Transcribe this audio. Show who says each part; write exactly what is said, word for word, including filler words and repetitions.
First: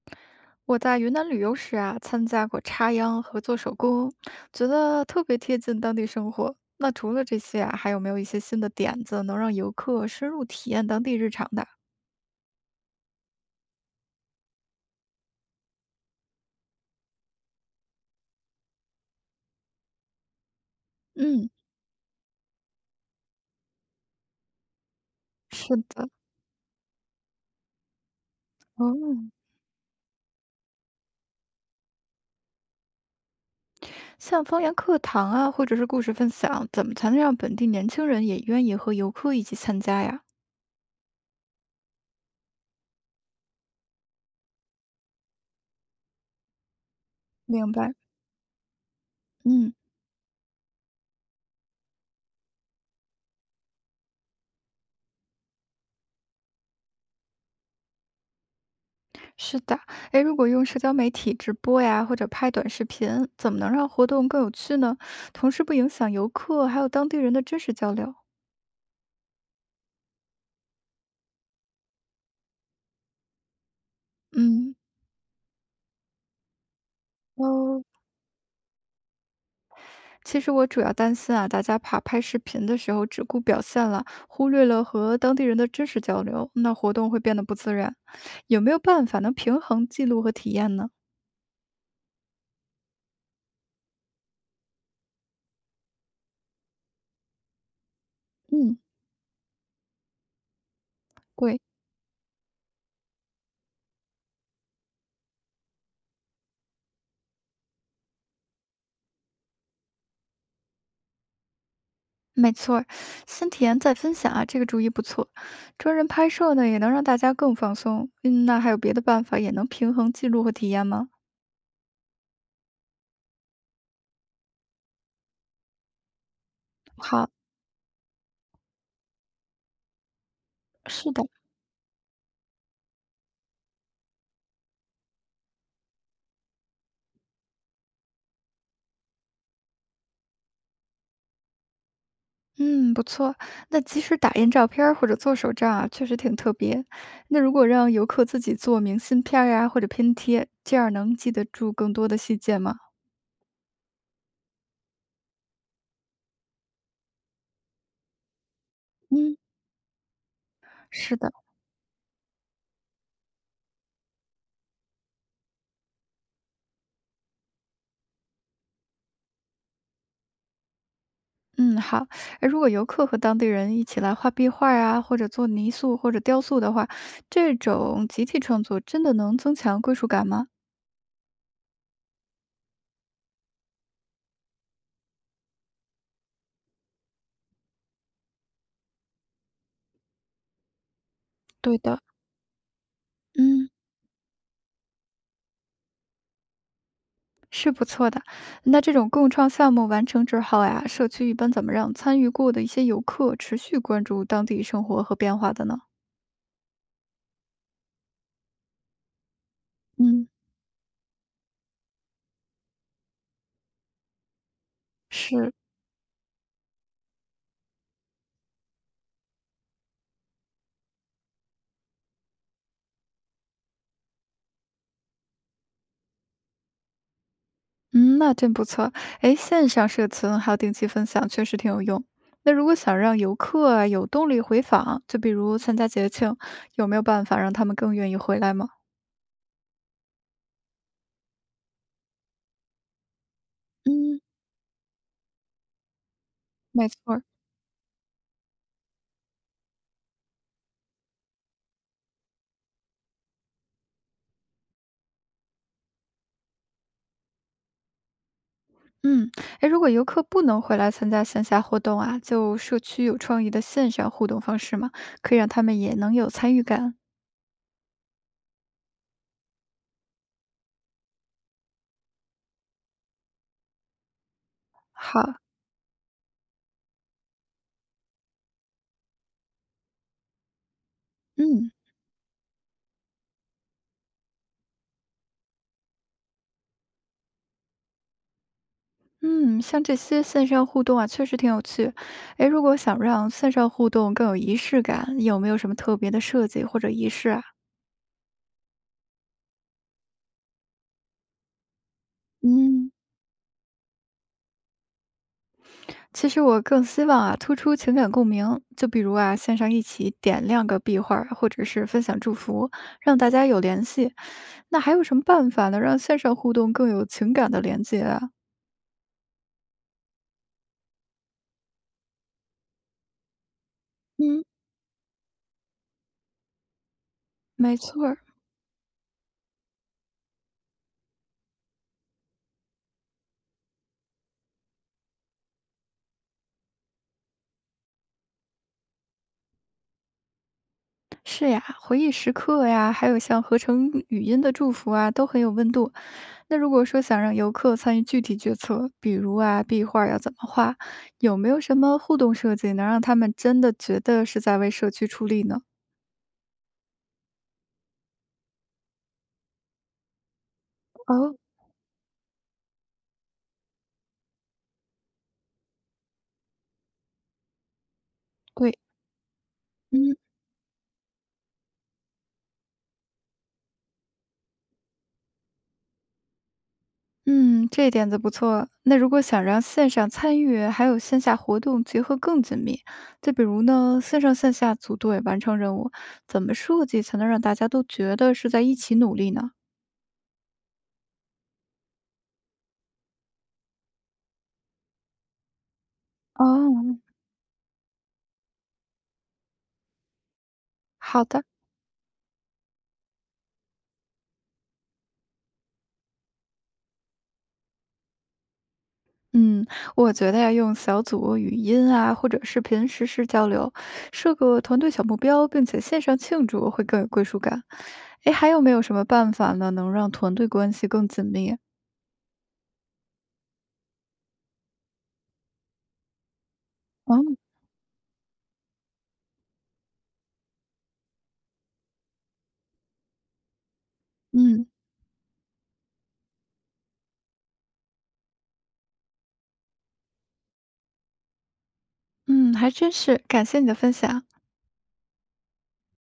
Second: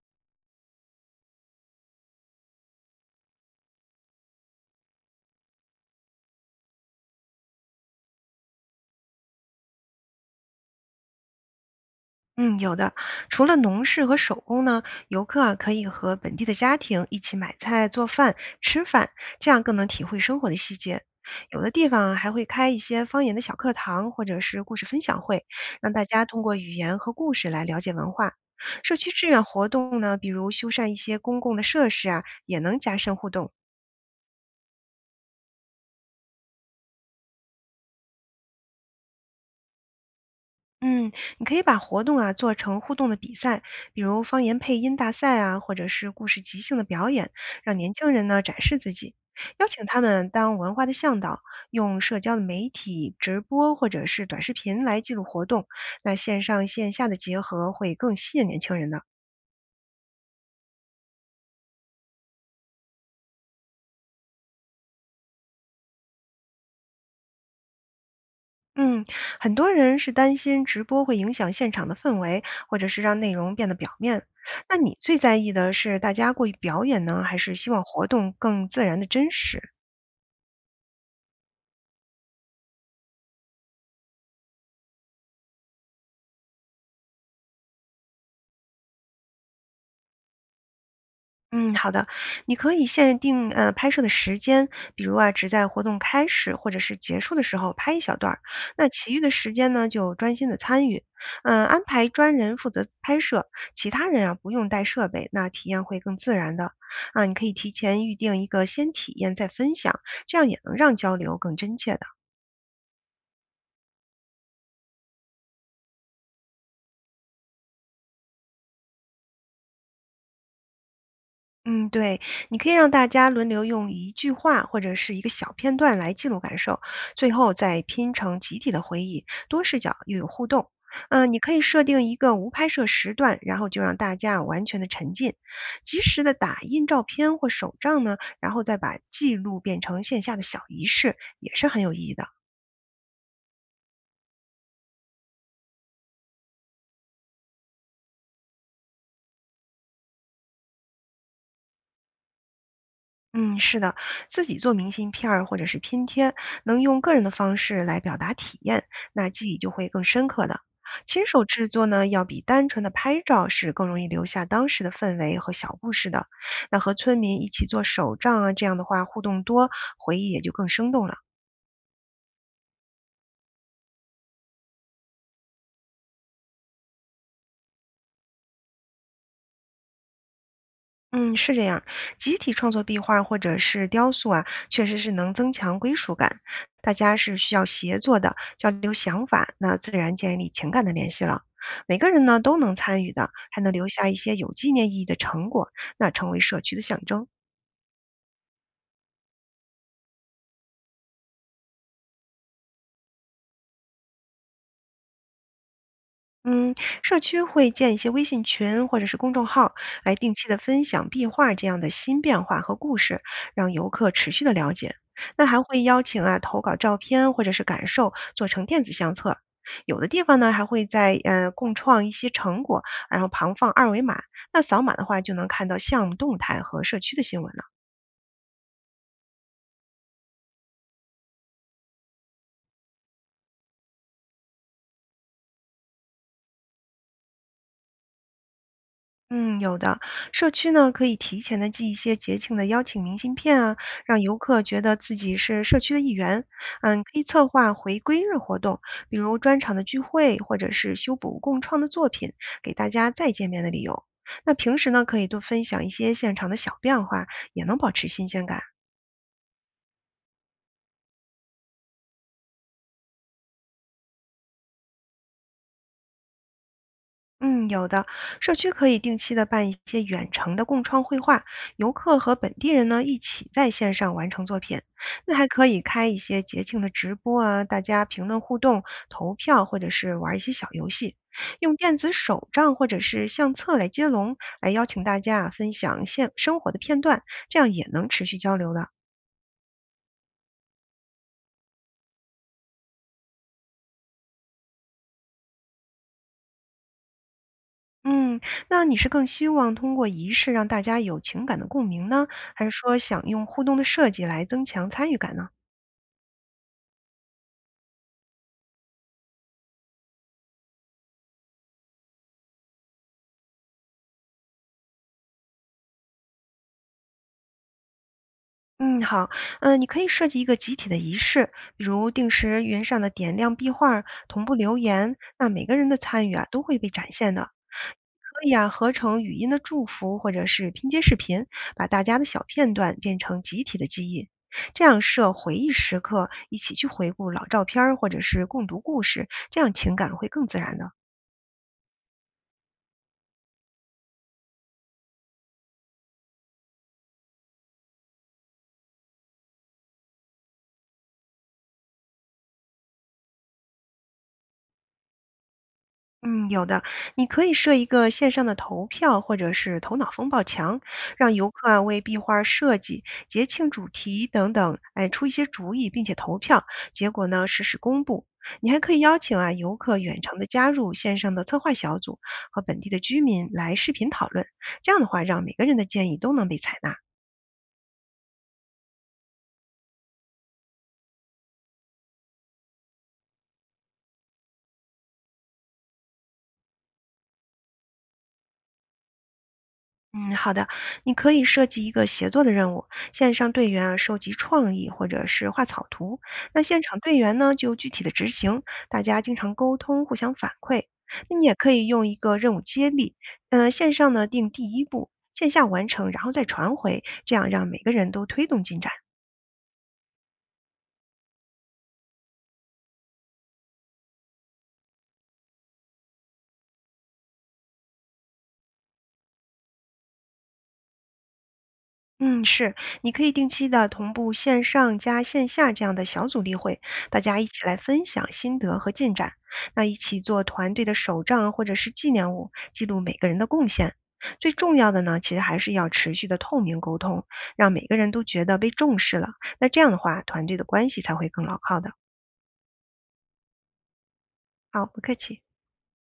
Speaker 1: 我在云南旅游时啊，参加过插秧和做手工，觉得特别贴近当地生活。那除了这些啊，还有没有一些新的点子能让游客深入体验当地日常的？
Speaker 2: 嗯，有的。除了农事和手工呢，游客啊可以和本地的家庭一起买菜、做饭、吃饭，这样更能体会生活的细节。
Speaker 1: 嗯，
Speaker 2: 有的地方啊还会开一些方言的小课堂，或者是故事分享会，
Speaker 1: 是
Speaker 2: 让大
Speaker 1: 的，
Speaker 2: 家通过语言和故事来了解文化。社区志
Speaker 1: 哦，
Speaker 2: 愿活动呢，比如修缮一些公共的设施啊，也能加深互动。
Speaker 1: 像方言课堂啊，或者是故事分享，怎么才能让本地年轻人也愿意和游客一起参加呀？
Speaker 2: 嗯，你可以把活动啊做成互动的比赛，比如方言配音大赛啊，或者是故事即兴的表演，
Speaker 1: 明
Speaker 2: 让年
Speaker 1: 白。
Speaker 2: 轻人呢展示自己，邀
Speaker 1: 嗯，
Speaker 2: 请他们当文化的向导，用社交的媒体直播或者是短视频来记录活动，那线上线下的结合会更吸引年轻人的。
Speaker 1: 是的，诶，如果用社交媒体直播呀，或者拍短视频，怎么能让活动更有趣呢？同时不影响游客还有当地人的真实交流。
Speaker 2: 嗯，很多人是担心直播会影响现场的氛围，或者是让内容变得表面。那
Speaker 1: 嗯，
Speaker 2: 你最在意的是大家过于表演呢，还是希望
Speaker 1: 哦，
Speaker 2: 活动更自然的真实？
Speaker 1: 其实我主要担心啊，大家怕拍视频的时候只顾表现了，忽略了和当地人的真实交流，那活动会变得不自然。有没有办法能平衡记录和体验呢？
Speaker 2: 嗯，好的，你可以限定呃拍摄的时间，比如啊，只在活动开始或者是结束的时候拍一小段儿，
Speaker 1: 嗯，
Speaker 2: 那其余的时间呢就专心的参与，
Speaker 1: 对，
Speaker 2: 嗯、安排专人负责拍摄，其他人啊不用带设备，那体验会更自然的。啊，你可以提前预定一个先体验再分享，这样也能让交流更真切的。
Speaker 1: 没错儿，先体验再分享啊，这个主意不错。专人拍摄呢，也能让大家更放松。嗯，那还有别的办法也能平衡记录和体验吗？
Speaker 2: 嗯，对，你可以让大家轮流用一句话或者是一个小片段来记录感受，最
Speaker 1: 好，
Speaker 2: 后再拼成集体的回忆，多视角又有互动。
Speaker 1: 是的。
Speaker 2: 嗯、你可以设定一个无拍摄时段，然后就让大家完全的沉浸，及时的打印照片或手账呢，然后再把记录变成线下的小仪式，也是很有意义的。
Speaker 1: 嗯，不错。那即使打印照片儿或者做手账啊，确实挺特别。那如果让游客自己做明信片儿呀，或者拼贴，这样能记得住更多的细节吗？
Speaker 2: 嗯，是的，自己做明信片儿或者是拼贴，能用个人的方式来表达体验，那
Speaker 1: 嗯，
Speaker 2: 记忆就会更深刻的。
Speaker 1: 是
Speaker 2: 亲
Speaker 1: 的，
Speaker 2: 手制作呢，要比单纯的拍照是更容易留下当时的氛围和小故事的。那和村民一起做手账啊，这样的话互动多，回忆也就更生动了。
Speaker 1: 嗯，好。哎，如果游客和当地人一起来画壁画呀，或者做泥塑或者雕塑的话，这种集体创作真的能增强归属感吗？
Speaker 2: 嗯，是这样。集体创作壁画或者是雕塑啊，确实是能增强归属感。大家是需要协作的，交流想法，那自然建立情感的联系了。
Speaker 1: 对
Speaker 2: 每
Speaker 1: 的。
Speaker 2: 个人呢都能参与的，还
Speaker 1: 嗯。
Speaker 2: 能留下一些有纪念意义的成果，那成为社区的象征。
Speaker 1: 是不错的。那这种共创项目完成之后呀，社区一般怎么让参与过的一些游客持续关注当地生活和变化的呢？
Speaker 2: 嗯，社区会建一些微信群或者是公众号，来
Speaker 1: 嗯，
Speaker 2: 定期的分享壁画这样的新变化和故事，让游客持续的了解。那
Speaker 1: 是，
Speaker 2: 还会邀请啊投稿照片或者是感受，做成电子相册。有的地方呢还会在呃共创一些成果，然后旁放二维码。那扫码的话就能看到项目动态和社区的新闻了。
Speaker 1: 嗯，那真不错。哎，线上社群还有定期分享，确实挺有用。那如果想让游客啊有动力回访，就比如参加节庆，有没有办法让他们更愿意回来吗？
Speaker 2: 嗯，有的。社区呢，可以提前的寄一些节庆的邀请明信片啊，让
Speaker 1: 嗯，
Speaker 2: 游客觉得自己是社区的一员。
Speaker 1: 没
Speaker 2: 嗯，
Speaker 1: 错
Speaker 2: 可以
Speaker 1: 儿，
Speaker 2: 策划回归日活动，比如专场的聚会，或者是修补共创的作品，给大家再见面的理由。那平时呢，可以多分享一些现场的小变化，也能保持新鲜感。
Speaker 1: 嗯，哎，如果游客不能回来参加线下活动啊，就社区有创意的线上互动方式嘛，可以让他们也能有参与感。
Speaker 2: 嗯，有的，社区可以定期的办一些远程的共创绘画，游客和本地人呢一起在线上完成作品。
Speaker 1: 好，
Speaker 2: 那还可以开一些节庆的直播啊，大家评论互动、投票，或者是玩一些小游戏，
Speaker 1: 嗯
Speaker 2: 用电子手账或者是相册来接龙，来邀请大家啊分享现生活的片段，这样也能持续交流的。
Speaker 1: 嗯，像这些线上互动啊，确实挺有趣。哎，如果想让线上互动更有仪式感，有没有什么特别的设计或者仪式啊？
Speaker 2: 嗯，那你是更希望通过仪式让大家有情感的共鸣呢，还是
Speaker 1: 嗯，
Speaker 2: 说想用互动的设计来增强参与感呢？
Speaker 1: 其实我更希望啊，突出情感共鸣，就比如啊，线上一起点亮个壁画儿，或者是分享祝福，让大家有联系。那还有什么办法能让线上互动更有情感的连接啊？
Speaker 2: 嗯，好，嗯，你可以设计一个集体的仪式，比如定时云上的点亮壁画儿，同
Speaker 1: 嗯，
Speaker 2: 步留言，那每个人的参与啊都会被展现的。
Speaker 1: 没错儿，
Speaker 2: 可以啊，合成语音的祝福，或者是拼接视频，把大家的小片段变成集体的记忆，这样设回忆时刻，一起去回顾老照片儿，或者是共读故事，这样情感会更自然的。
Speaker 1: 是呀，回忆时刻呀，还有像合成语音的祝福啊，都很有温度。那如果说想让游客参与具体决策，比如啊，壁画要怎么画，有没有什么互动设计能让他们真的觉得是在为社区出力呢？
Speaker 2: 嗯，有的，你可以设一个线上的投票或者是头脑风暴墙，让
Speaker 1: 哦，
Speaker 2: 游客啊为壁画设计、节庆主题等等，哎，出一些主意，并且投票，结果呢实时公布。你
Speaker 1: 对，
Speaker 2: 还可以邀请啊游客
Speaker 1: 嗯，
Speaker 2: 远程的加入线上的策划小组，和本地的居民来视频讨论，这样的话，让每个人的建议都能被采纳。
Speaker 1: 嗯，这点子不错。那如果想让线上参与还有线下活动结合更紧密，就比如呢，线上线下组队完成任务，怎么设计才能让大家都觉得是在一起努力呢？
Speaker 2: 嗯，好的，你可以设计一个协作的任务，线上队员啊收集创意或者是画草图，那现
Speaker 1: 哦，
Speaker 2: 场队员呢就具体的执行，大家经常沟通，互相反馈。
Speaker 1: 好
Speaker 2: 那
Speaker 1: 的，
Speaker 2: 你也可以用一个任务接力，呃，线上呢定第一步，线下完成，然后再传回，这样让每个人都推动进展。
Speaker 1: 嗯，我觉得要用小组语音啊，或者视频实时交流，设个团队小目标，并且线上庆祝会更有归属感。诶，还有没有什么办法呢，能让团队关系更紧密？
Speaker 2: 嗯，是，你可以定期的同步线上加线下这样的小组例会，大
Speaker 1: 哦，
Speaker 2: 家一起来分享心得和进展，那一起做团队的手账或者是纪念物，记录每个人的贡献。最
Speaker 1: 嗯
Speaker 2: 重要的呢，其实还是要持续的透明沟通，让每个人都觉得被重视了。那这样的话，团队的关系才会更牢靠的。
Speaker 1: 嗯，还真是，感谢你的分享。
Speaker 2: 好，不客气。